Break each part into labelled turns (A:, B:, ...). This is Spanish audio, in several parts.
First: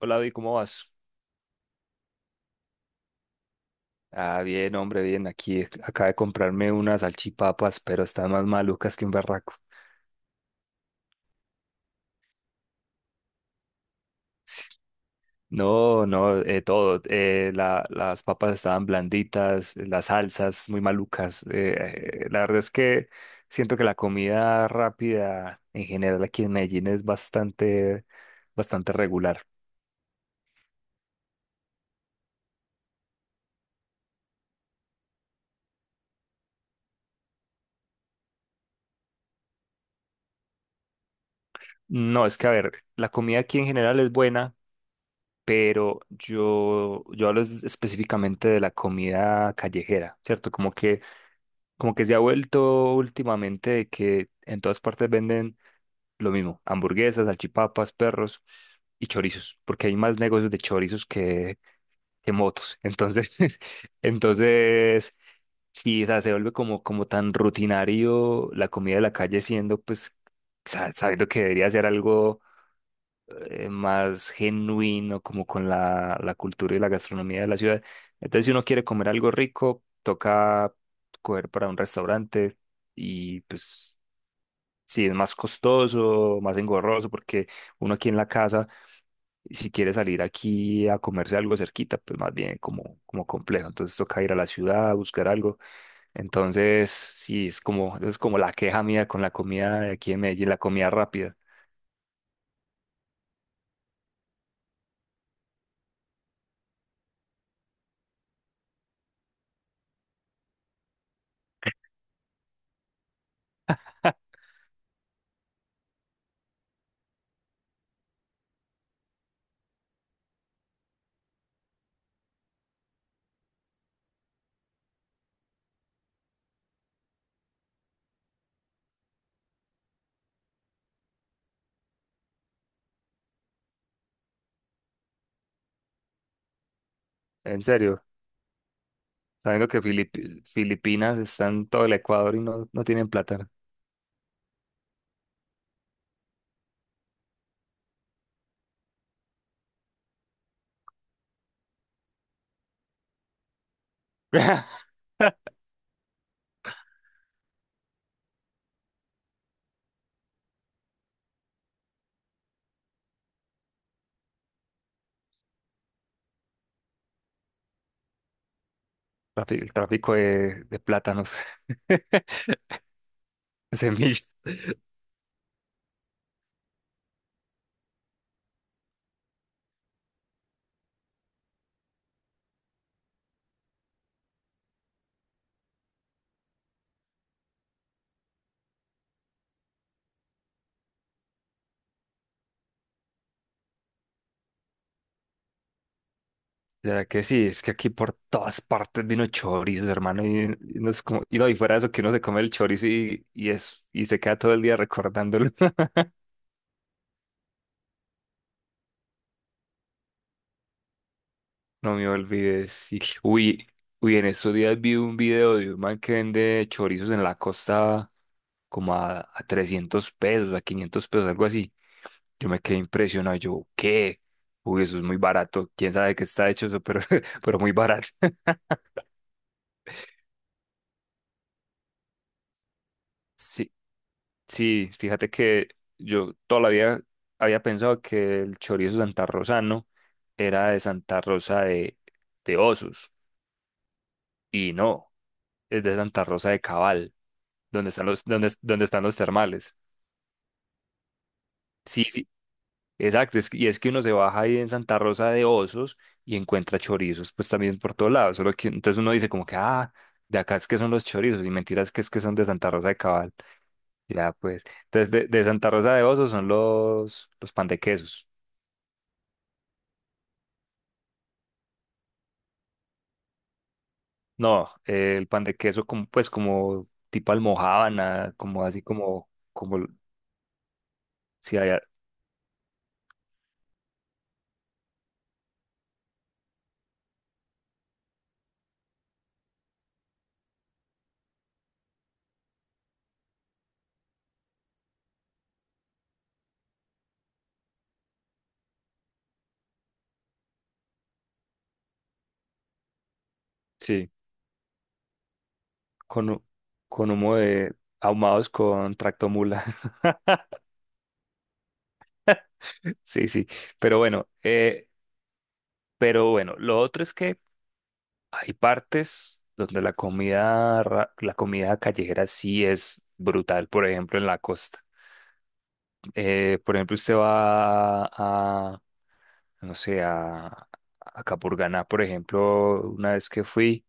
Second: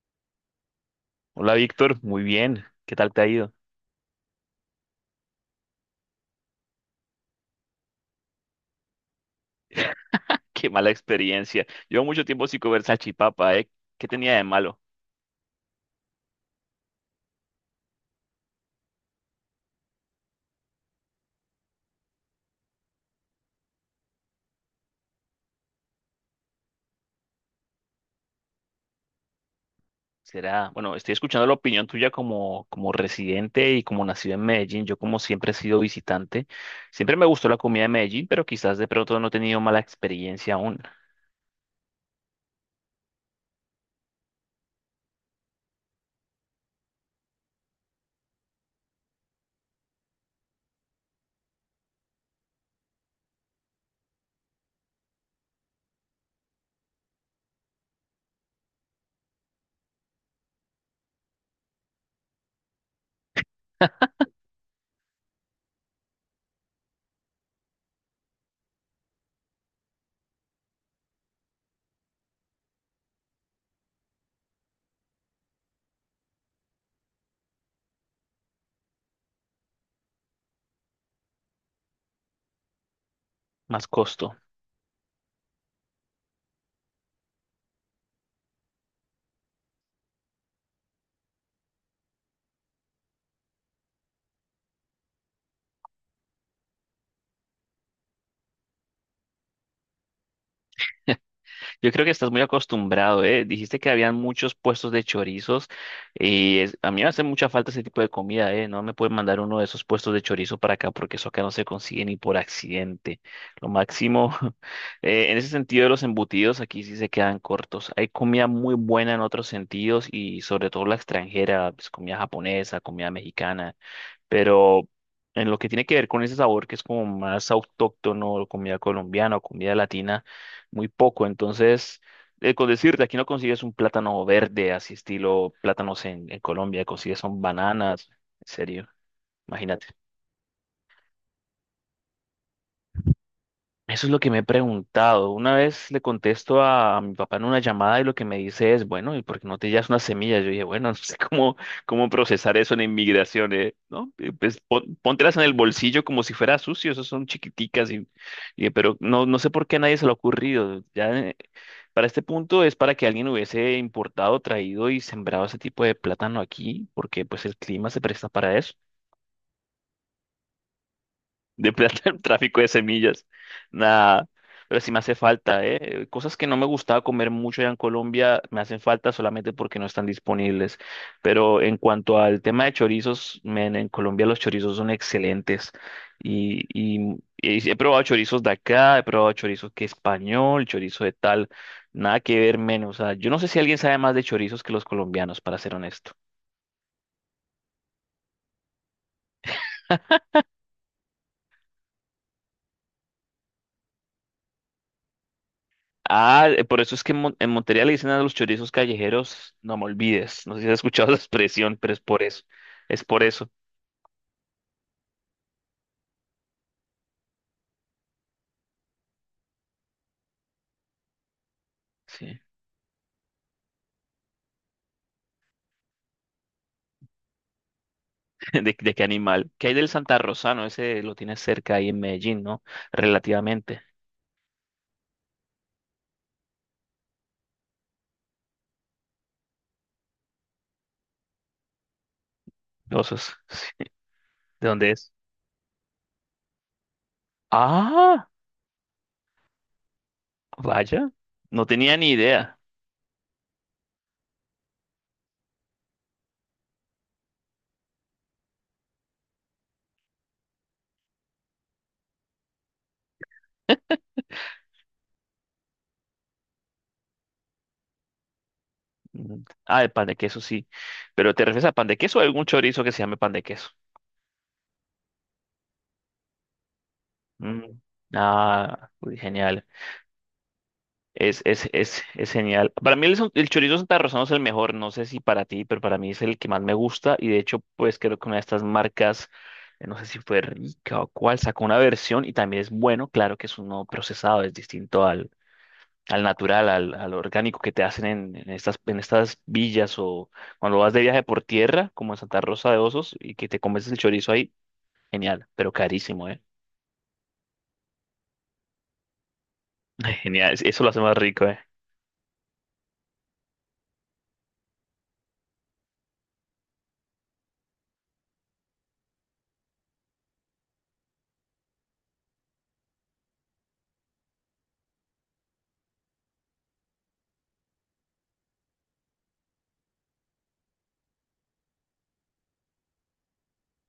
A: Hola, Vi, ¿cómo vas?
B: Hola Víctor, muy bien. ¿Qué tal te ha ido?
A: Ah, bien, hombre, bien. Aquí acabo de comprarme unas salchipapas, pero están más malucas que un barraco.
B: Qué mala experiencia. Llevo mucho tiempo sin comer salchipapa, ¿eh? ¿Qué tenía de malo?
A: No, no, todo. Las papas estaban blanditas, las salsas muy malucas. La verdad es que siento que la comida rápida en general aquí en Medellín es bastante, bastante regular.
B: Será, bueno, estoy escuchando la opinión tuya como residente y como nacido en Medellín. Yo como siempre he sido visitante. Siempre me gustó la comida de Medellín, pero quizás de pronto no he tenido mala experiencia aún.
A: No, es que a ver, la comida aquí en general es buena, pero yo hablo específicamente de la comida callejera, ¿cierto? Como que se ha vuelto últimamente de que en todas partes venden lo mismo, hamburguesas, salchipapas, perros y chorizos, porque hay más negocios de chorizos que motos. Entonces, entonces, sí, o sea, se vuelve como tan rutinario la comida de la calle siendo, pues, sabiendo que debería ser algo más genuino como con la cultura y la gastronomía de la ciudad. Entonces, si uno quiere comer algo rico, toca coger para un restaurante, y
B: Más
A: pues
B: costo.
A: si es más costoso, más engorroso, porque uno aquí en la casa, si quiere salir aquí a comerse algo cerquita, pues más bien como, como complejo. Entonces toca ir a la ciudad, a buscar algo. Entonces, sí, es como la queja mía con la comida de aquí en Medellín, la comida rápida.
B: Yo creo que estás muy acostumbrado, ¿eh? Dijiste que habían muchos puestos de chorizos a mí me hace mucha falta ese tipo de comida, ¿eh? No me pueden mandar uno de esos puestos de chorizo para acá porque eso acá no se consigue ni por accidente. Lo máximo, en ese sentido de los embutidos, aquí sí se quedan cortos. Hay comida muy buena en otros sentidos y sobre todo la extranjera, pues comida japonesa, comida mexicana. Pero en lo que tiene que ver con ese sabor que es como más autóctono, comida colombiana o comida latina, muy poco. Entonces, con decirte, aquí no consigues un plátano verde, así estilo plátanos en Colombia, consigues son
A: En serio.
B: bananas, en serio,
A: Sabiendo que
B: imagínate.
A: Filipinas está en todo el Ecuador y no, no tienen plátano.
B: Eso es lo que me he preguntado. Una vez le contesto a mi papá en una llamada y lo que me dice es, bueno, ¿y por qué no te llevas unas semillas? Yo dije, bueno, no sé cómo, cómo procesar eso en inmigración, ¿eh? ¿No? Eh, Pues pon- póntelas en el bolsillo como si fuera sucio, esas son chiquiticas, y, pero no, no sé por qué a nadie se le ha ocurrido. Ya, para este punto es para que alguien hubiese importado, traído y sembrado ese tipo de plátano aquí, porque pues el clima se presta para eso.
A: El tráfico de plátanos,
B: De plata,
A: de
B: tráfico de semillas. Nada.
A: semillas.
B: Pero sí me hace falta, ¿eh? Cosas que no me gustaba comer mucho allá en Colombia me hacen falta solamente porque no están disponibles. Pero en cuanto al tema de chorizos, men, en Colombia los chorizos son excelentes. Y, y sí, he probado chorizos de acá, he probado chorizos que español, chorizo de tal. Nada que ver menos. O sea, yo no sé si alguien sabe más de chorizos que los colombianos, para ser honesto.
A: Ya que sí, es que aquí por todas partes vino chorizo, hermano. Y no es como, y no, y fuera de eso que uno se come el chorizo y es, y se queda todo el día recordándolo.
B: Por eso es que en Montería le dicen a los chorizos callejeros, no me olvides. No sé si has escuchado la expresión, pero
A: No
B: es
A: me
B: por eso.
A: olvides. Sí.
B: Es por eso.
A: Uy, uy, en estos días vi un video de un man que vende chorizos en la costa como a 300 pesos, a 500 pesos, algo así.
B: Sí.
A: Yo me quedé impresionado. Yo, ¿qué? Uy, eso es muy barato. ¿Quién sabe de qué está hecho eso? Pero, pero muy barato.
B: De qué animal? ¿Qué hay del Santa Rosano? Ese lo tienes cerca ahí en Medellín, ¿no?
A: Sí,
B: Relativamente.
A: sí, fíjate que yo todavía había pensado que el chorizo santarrosano era de Santa Rosa de Osos.
B: Osos. ¿De
A: Y
B: dónde
A: no,
B: es?
A: es de Santa Rosa de Cabal.
B: Ah,
A: Donde están los termales.
B: vaya. No tenía
A: Sí,
B: ni
A: sí,
B: idea.
A: exacto. Y es que uno se baja ahí en Santa Rosa de Osos y encuentra chorizos, pues también por todos lados. Solo que entonces uno dice como que, ah, de acá es que son los chorizos, y mentiras que es que son de Santa Rosa de Cabal. Ya, pues. Entonces, de Santa Rosa de Osos son los pan de quesos.
B: Mm, ah, el pan de queso sí. ¿Pero te refieres a pan de queso o a algún chorizo que se llame pan de queso?
A: No, el pan de queso como, pues como tipo
B: Mm,
A: almojábana, como así
B: ah, uy,
A: como,
B: genial.
A: como
B: Es,
A: si
B: es,
A: hay
B: es, es genial. Para mí el, el chorizo santarrosano es el mejor, no sé si para ti, pero para mí es el que más me gusta y de hecho pues creo que una de estas marcas, no sé si fue Rica o cuál, sacó una versión y también es bueno, claro que es uno procesado, es distinto al, al natural, al orgánico que te hacen en estas, en estas villas o cuando vas de viaje por tierra, como en Santa Rosa de Osos, y que te comes el
A: sí,
B: chorizo ahí, genial, pero carísimo,
A: con,
B: ¿eh?
A: hu- con humo de ahumados con tractomula.
B: Ay, genial, eso lo hace más rico, ¿eh?
A: Sí, sí, pero bueno, lo otro es que hay partes donde la comida callejera sí es brutal, por ejemplo, en la costa. Por ejemplo, usted va a, no sé, a Capurganá, por ejemplo, una vez que fui,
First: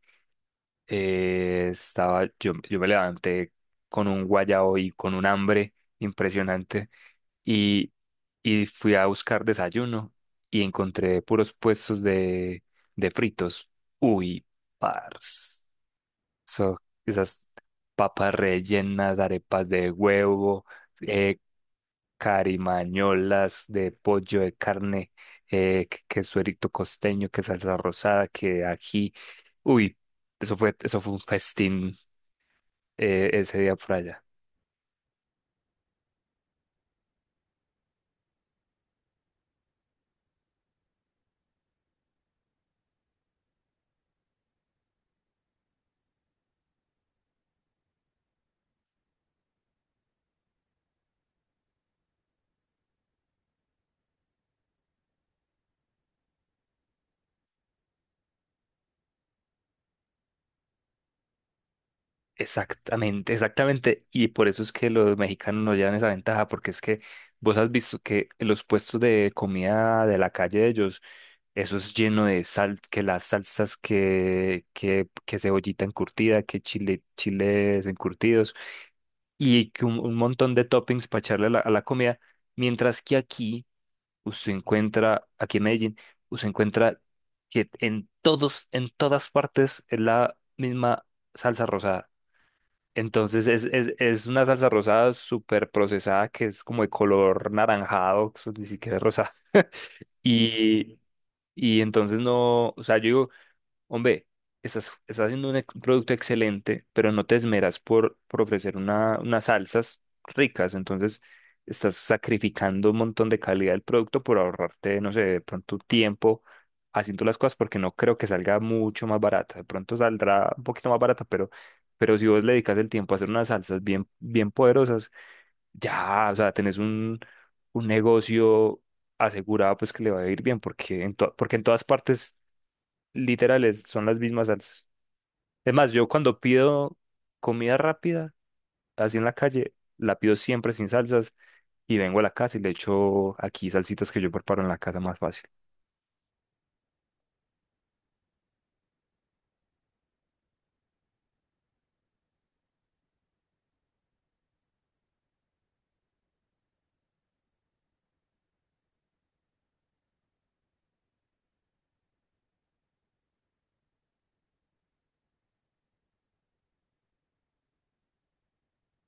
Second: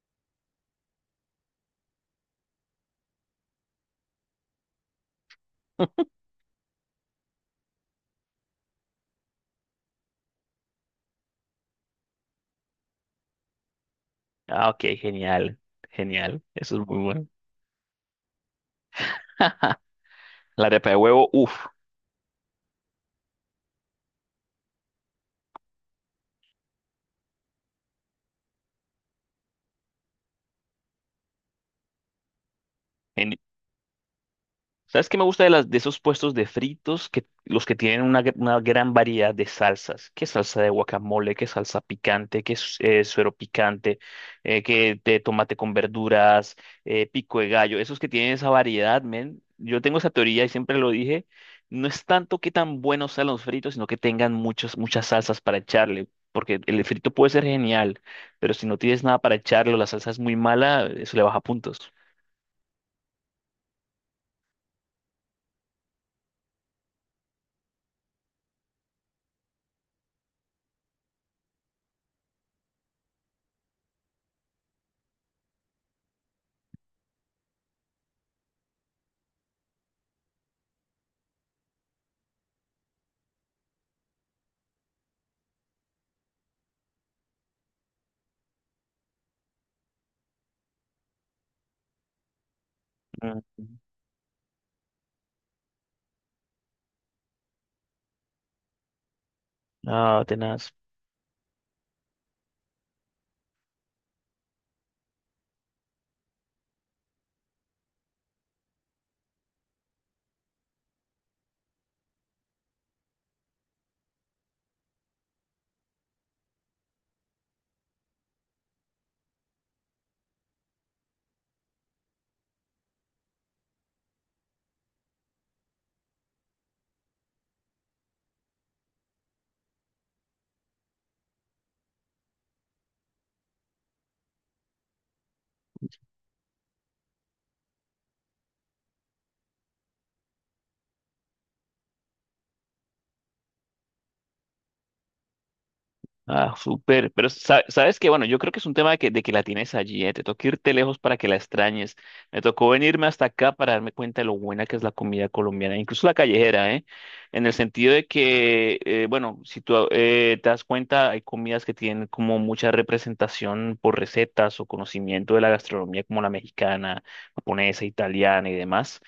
A: estaba, yo me levanté con un guayao y con un hambre impresionante, y, y fui a buscar desayuno y encontré puros puestos de fritos. Uy,
B: Ah, ok, genial,
A: pars.
B: genial,
A: So,
B: eso es muy bueno.
A: esas papas rellenas, arepas de huevo,
B: La arepa de huevo,
A: eh,
B: uff.
A: carimañolas de pollo, de carne, que suerito costeño, que salsa rosada, que ají. Uy, eso fue un festín ese día por allá.
B: ¿Sabes qué me gusta de, las, de esos puestos de fritos? Que, los que tienen una, una gran variedad de salsas. ¿Qué salsa de guacamole? ¿Qué salsa picante? ¿Qué suero picante? ¿Qué de tomate con verduras? Pico de gallo. Esos que tienen esa variedad, men. Yo tengo esa teoría y siempre lo dije. No es tanto que tan buenos sean los fritos, sino que tengan muchas salsas para echarle. Porque el frito puede ser genial, pero si no tienes nada para echarlo, la salsa es muy mala, eso le baja puntos.
A: Exactamente, exactamente. Y por eso es que los mexicanos nos llevan esa ventaja, porque es que vos has visto que los puestos de comida de la calle de ellos, eso es lleno de sal, que las salsas, que cebollita encurtida, que chile, chiles encurtidos y que un montón de toppings para echarle a a la comida. Mientras que aquí, usted encuentra, aquí en Medellín, usted encuentra que en todas partes es la misma salsa rosada.
B: Mm.
A: Entonces es una salsa rosada súper procesada que es como de color naranjado, eso ni siquiera es rosada.
B: Ah, tenaz.
A: Y, y entonces no, o sea, yo digo, hombre, estás haciendo un producto excelente, pero no te esmeras por ofrecer unas salsas ricas, entonces estás sacrificando un montón de calidad del producto por ahorrarte, no sé, de pronto tiempo haciendo las cosas, porque no creo que salga mucho más barata. De pronto saldrá un poquito más barata, pero, si vos le dedicas el tiempo a hacer unas salsas bien, bien poderosas, ya, o sea, tenés un negocio asegurado pues que le va a ir bien, porque porque en todas partes literales, son las mismas salsas. Es más, yo cuando pido comida rápida, así en la calle, la pido siempre sin salsas y vengo a la casa y le echo aquí salsitas que yo preparo en la casa más fácil.
B: Ah, súper. Pero sabes que, bueno, yo creo que es un tema de que la tienes allí, ¿eh? Te tocó irte lejos para que la extrañes. Me tocó venirme hasta acá para darme cuenta de lo buena que es la comida colombiana, incluso la callejera, ¿eh? En el sentido de que, bueno, si tú te das cuenta, hay comidas que tienen como mucha representación por recetas o conocimiento de la gastronomía, como la mexicana, japonesa, italiana y demás.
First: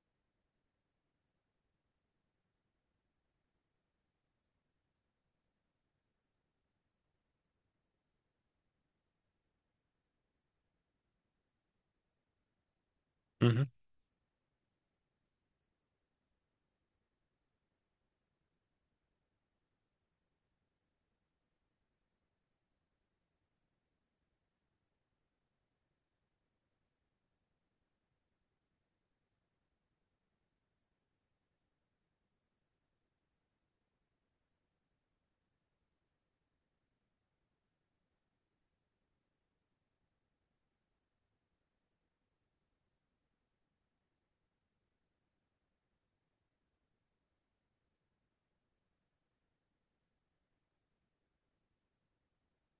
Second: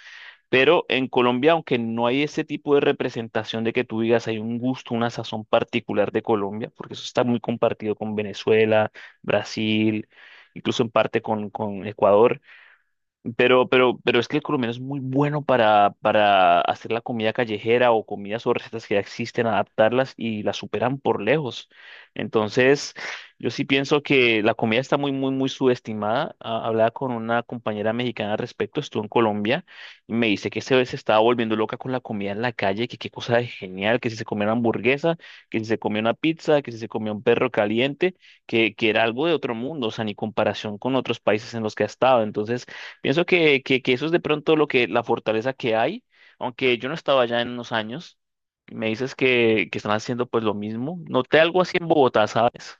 B: Pero en Colombia, aunque no hay ese tipo de representación de que tú digas hay un gusto, una sazón particular de Colombia, porque eso está muy compartido con Venezuela, Brasil, incluso en parte con Ecuador.
A: Ujú.
B: Pero es que el colombiano es muy bueno para hacer la comida callejera o comidas o recetas que ya existen, adaptarlas y las superan por lejos. Entonces, yo sí pienso que la comida está muy subestimada. Ah, hablaba con una compañera mexicana al respecto, estuvo en Colombia y me dice que se estaba volviendo loca con la comida en la calle, que qué cosa de genial, que si se comía una hamburguesa, que si se comía una pizza, que si se comía un perro caliente, que era algo de otro mundo, o sea, ni comparación con otros países en los que ha estado. Entonces, pienso que eso es de pronto lo que, la fortaleza que hay, aunque yo no estaba allá en unos años, y me dices que están haciendo pues lo mismo. Noté algo así en Bogotá, ¿sabes?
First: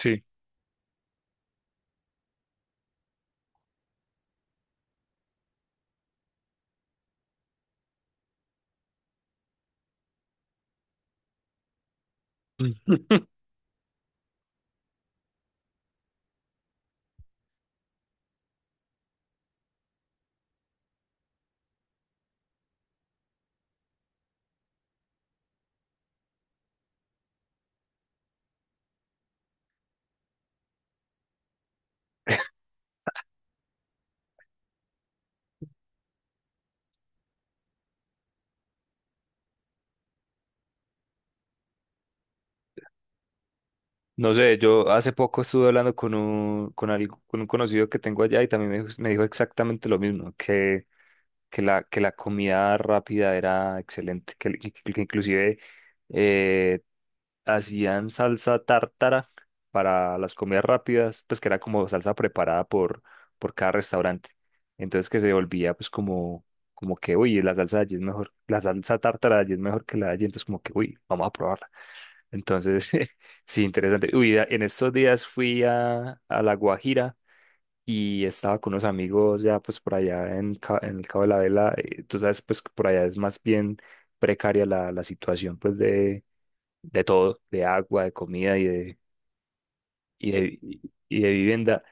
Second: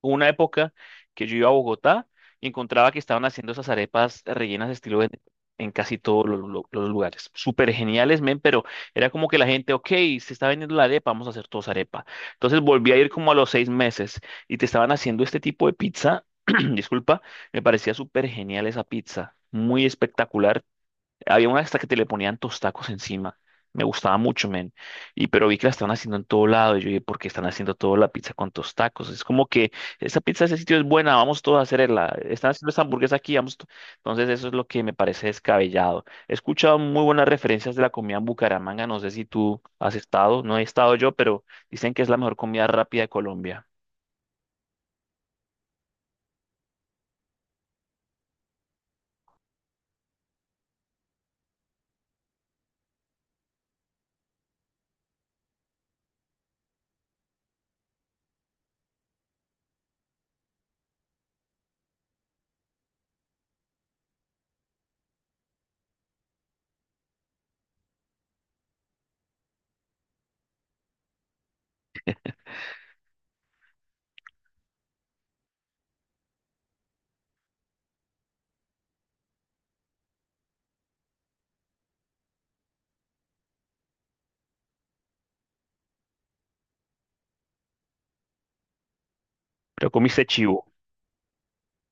B: Hubo una época que yo iba a Bogotá y encontraba que estaban haciendo esas arepas rellenas de estilo en casi todos los, los lugares. Súper geniales, men, pero era como que la gente, ok, se está vendiendo la arepa, vamos a hacer todos arepa. Entonces volví a ir como a los seis meses y te estaban haciendo este tipo de pizza. Disculpa, me parecía súper genial esa pizza. Muy espectacular. Había una hasta que te le ponían tostacos encima. Me gustaba mucho, men. Y pero vi que la estaban haciendo en todo lado. Y yo dije, ¿por qué están haciendo toda la pizza con tostacos? Es como que esta pizza ese sitio es buena, vamos todos a hacerla. Están haciendo esta hamburguesa aquí, vamos. To-". Entonces, eso es lo que me parece descabellado. He escuchado muy buenas referencias de la comida en Bucaramanga. No sé si tú has estado, no he estado yo, pero dicen que es la mejor comida rápida de Colombia.
A: No sé, yo hace poco estuve hablando con un conocido que tengo allá y también me dijo exactamente lo mismo, que, que la comida rápida era excelente, que, que inclusive eh, hacían salsa tártara para las comidas rápidas, pues que era como salsa preparada por cada restaurante. Entonces que se volvía pues como, como que, uy, la salsa de allí es mejor, la salsa tártara de allí es mejor que la de allí, entonces como que, uy, vamos a probarla. Entonces, sí, interesante. Uy, en estos días fui a La Guajira. Y estaba con unos amigos ya pues por allá en el Cabo de la Vela. Tú sabes pues que por allá es más bien precaria la situación pues de todo, de agua, de comida
B: Pero comiste
A: y de,
B: chivo.
A: y de vivienda.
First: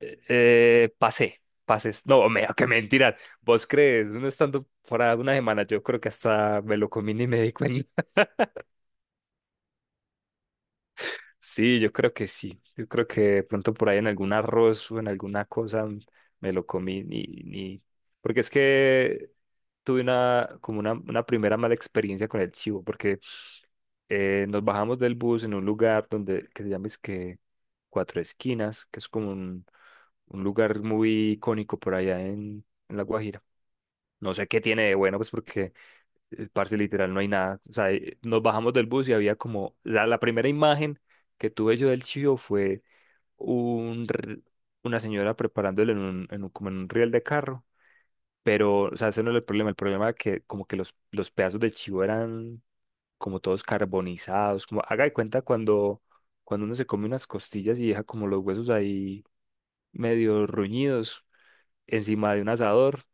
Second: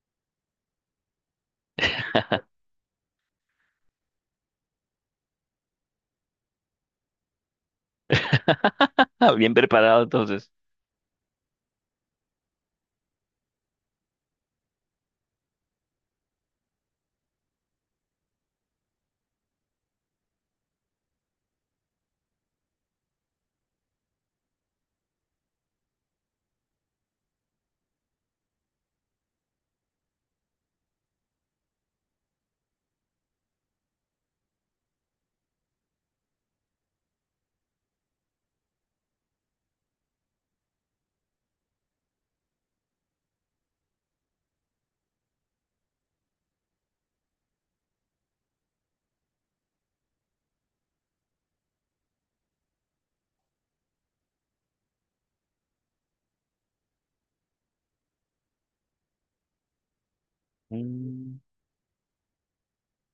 A: Pasé, pases. No, me, qué mentira. ¿Vos crees? Uno estando fuera una semana, yo creo que hasta me lo comí ni me di cuenta.
B: Ah, bien preparado, entonces.
A: Sí, yo creo que sí. Yo creo que de pronto por ahí en algún arroz o en alguna cosa me lo comí ni, ni... Porque es que tuve una primera mala experiencia con el chivo, porque nos bajamos del bus en un lugar donde, que se llama es que Cuatro Esquinas, que es como un lugar muy icónico por allá en La Guajira. No sé qué tiene de bueno, pues porque, parce, literal, no hay nada. O sea, nos bajamos del bus y había como, la primera imagen que tuve yo del Chío fue un, r- una señora preparándole como en un riel de carro. Pero, o sea, ese no era el problema. El problema era que como que los, pedazos de chivo eran como todos carbonizados, como haga de cuenta cuando, uno se come unas costillas y deja como los huesos ahí medio ruñidos
B: Mm,
A: encima de un asador.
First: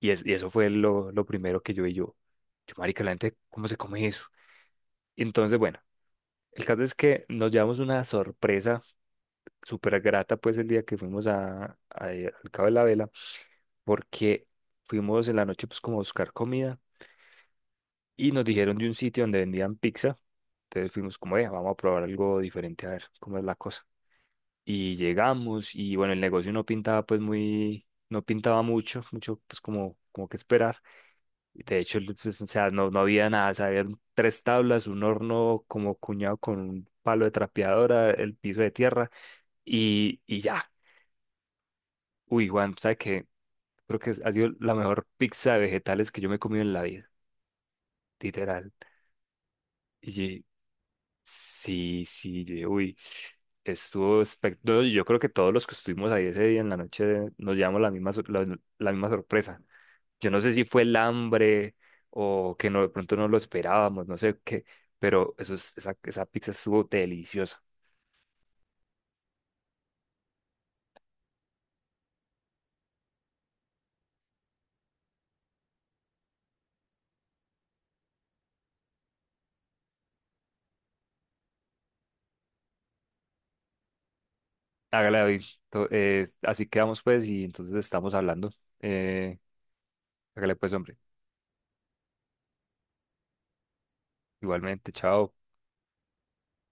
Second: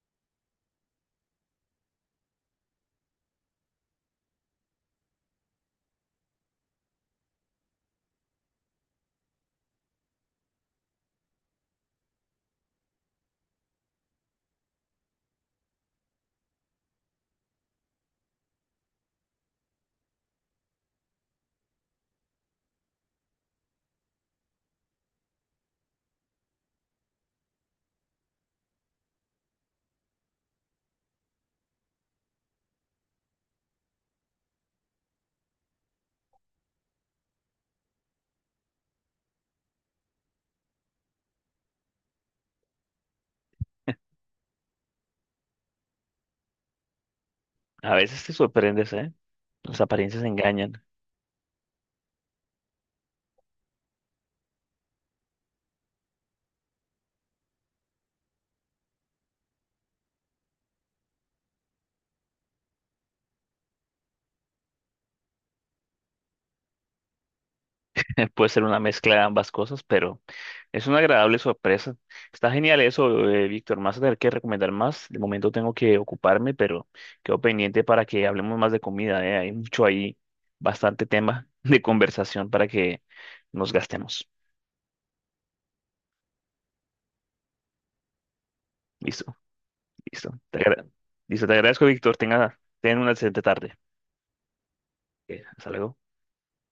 A: Y, es, y eso fue lo, primero que yo y yo. Yo, marica, la gente, ¿cómo se come eso? Entonces, bueno, el caso es que nos llevamos una sorpresa súper grata, pues, el día que fuimos al Cabo de la Vela, porque fuimos en la noche, pues, como a buscar comida y nos dijeron de un sitio donde vendían pizza. Entonces fuimos como, vea, vamos a probar algo diferente a ver cómo es la cosa. Y llegamos y bueno, el negocio no pintaba pues muy, no pintaba mucho, mucho pues como, como que esperar. De hecho, el- pues, o sea, no, no había nada, o sea, habían tres tablas, un horno como cuñado con un palo de trapeadora, el piso de tierra y ya. Uy, Juan, ¿sabes qué? Creo que ha sido la mejor pizza de vegetales que yo me he comido en la vida,
B: a veces te
A: literal.
B: sorprendes, ¿eh? Las apariencias engañan.
A: Sí, sí, yo dije, uy, estuvo espectacular. Yo creo que todos los que estuvimos ahí ese día en la noche nos llevamos la misma, la misma sorpresa. Yo no sé si fue el hambre o que no, de pronto no lo esperábamos, no sé qué, pero eso es- esa pizza estuvo deliciosa.
B: Puede ser una mezcla de ambas cosas, pero es una agradable sorpresa. Está genial eso, Víctor. Más a tener que recomendar más. De momento tengo que ocuparme, pero quedo pendiente para que hablemos más de comida, ¿eh? Hay mucho ahí, bastante tema de conversación para que nos gastemos.
A: Hágale, David. Así quedamos pues y entonces estamos hablando.
B: Listo,
A: Eh,
B: listo.
A: Hágale pues, hombre.
B: Listo, te agradezco, Víctor. Tenga, ten una excelente tarde.
A: Igualmente, chao.
B: Hasta luego.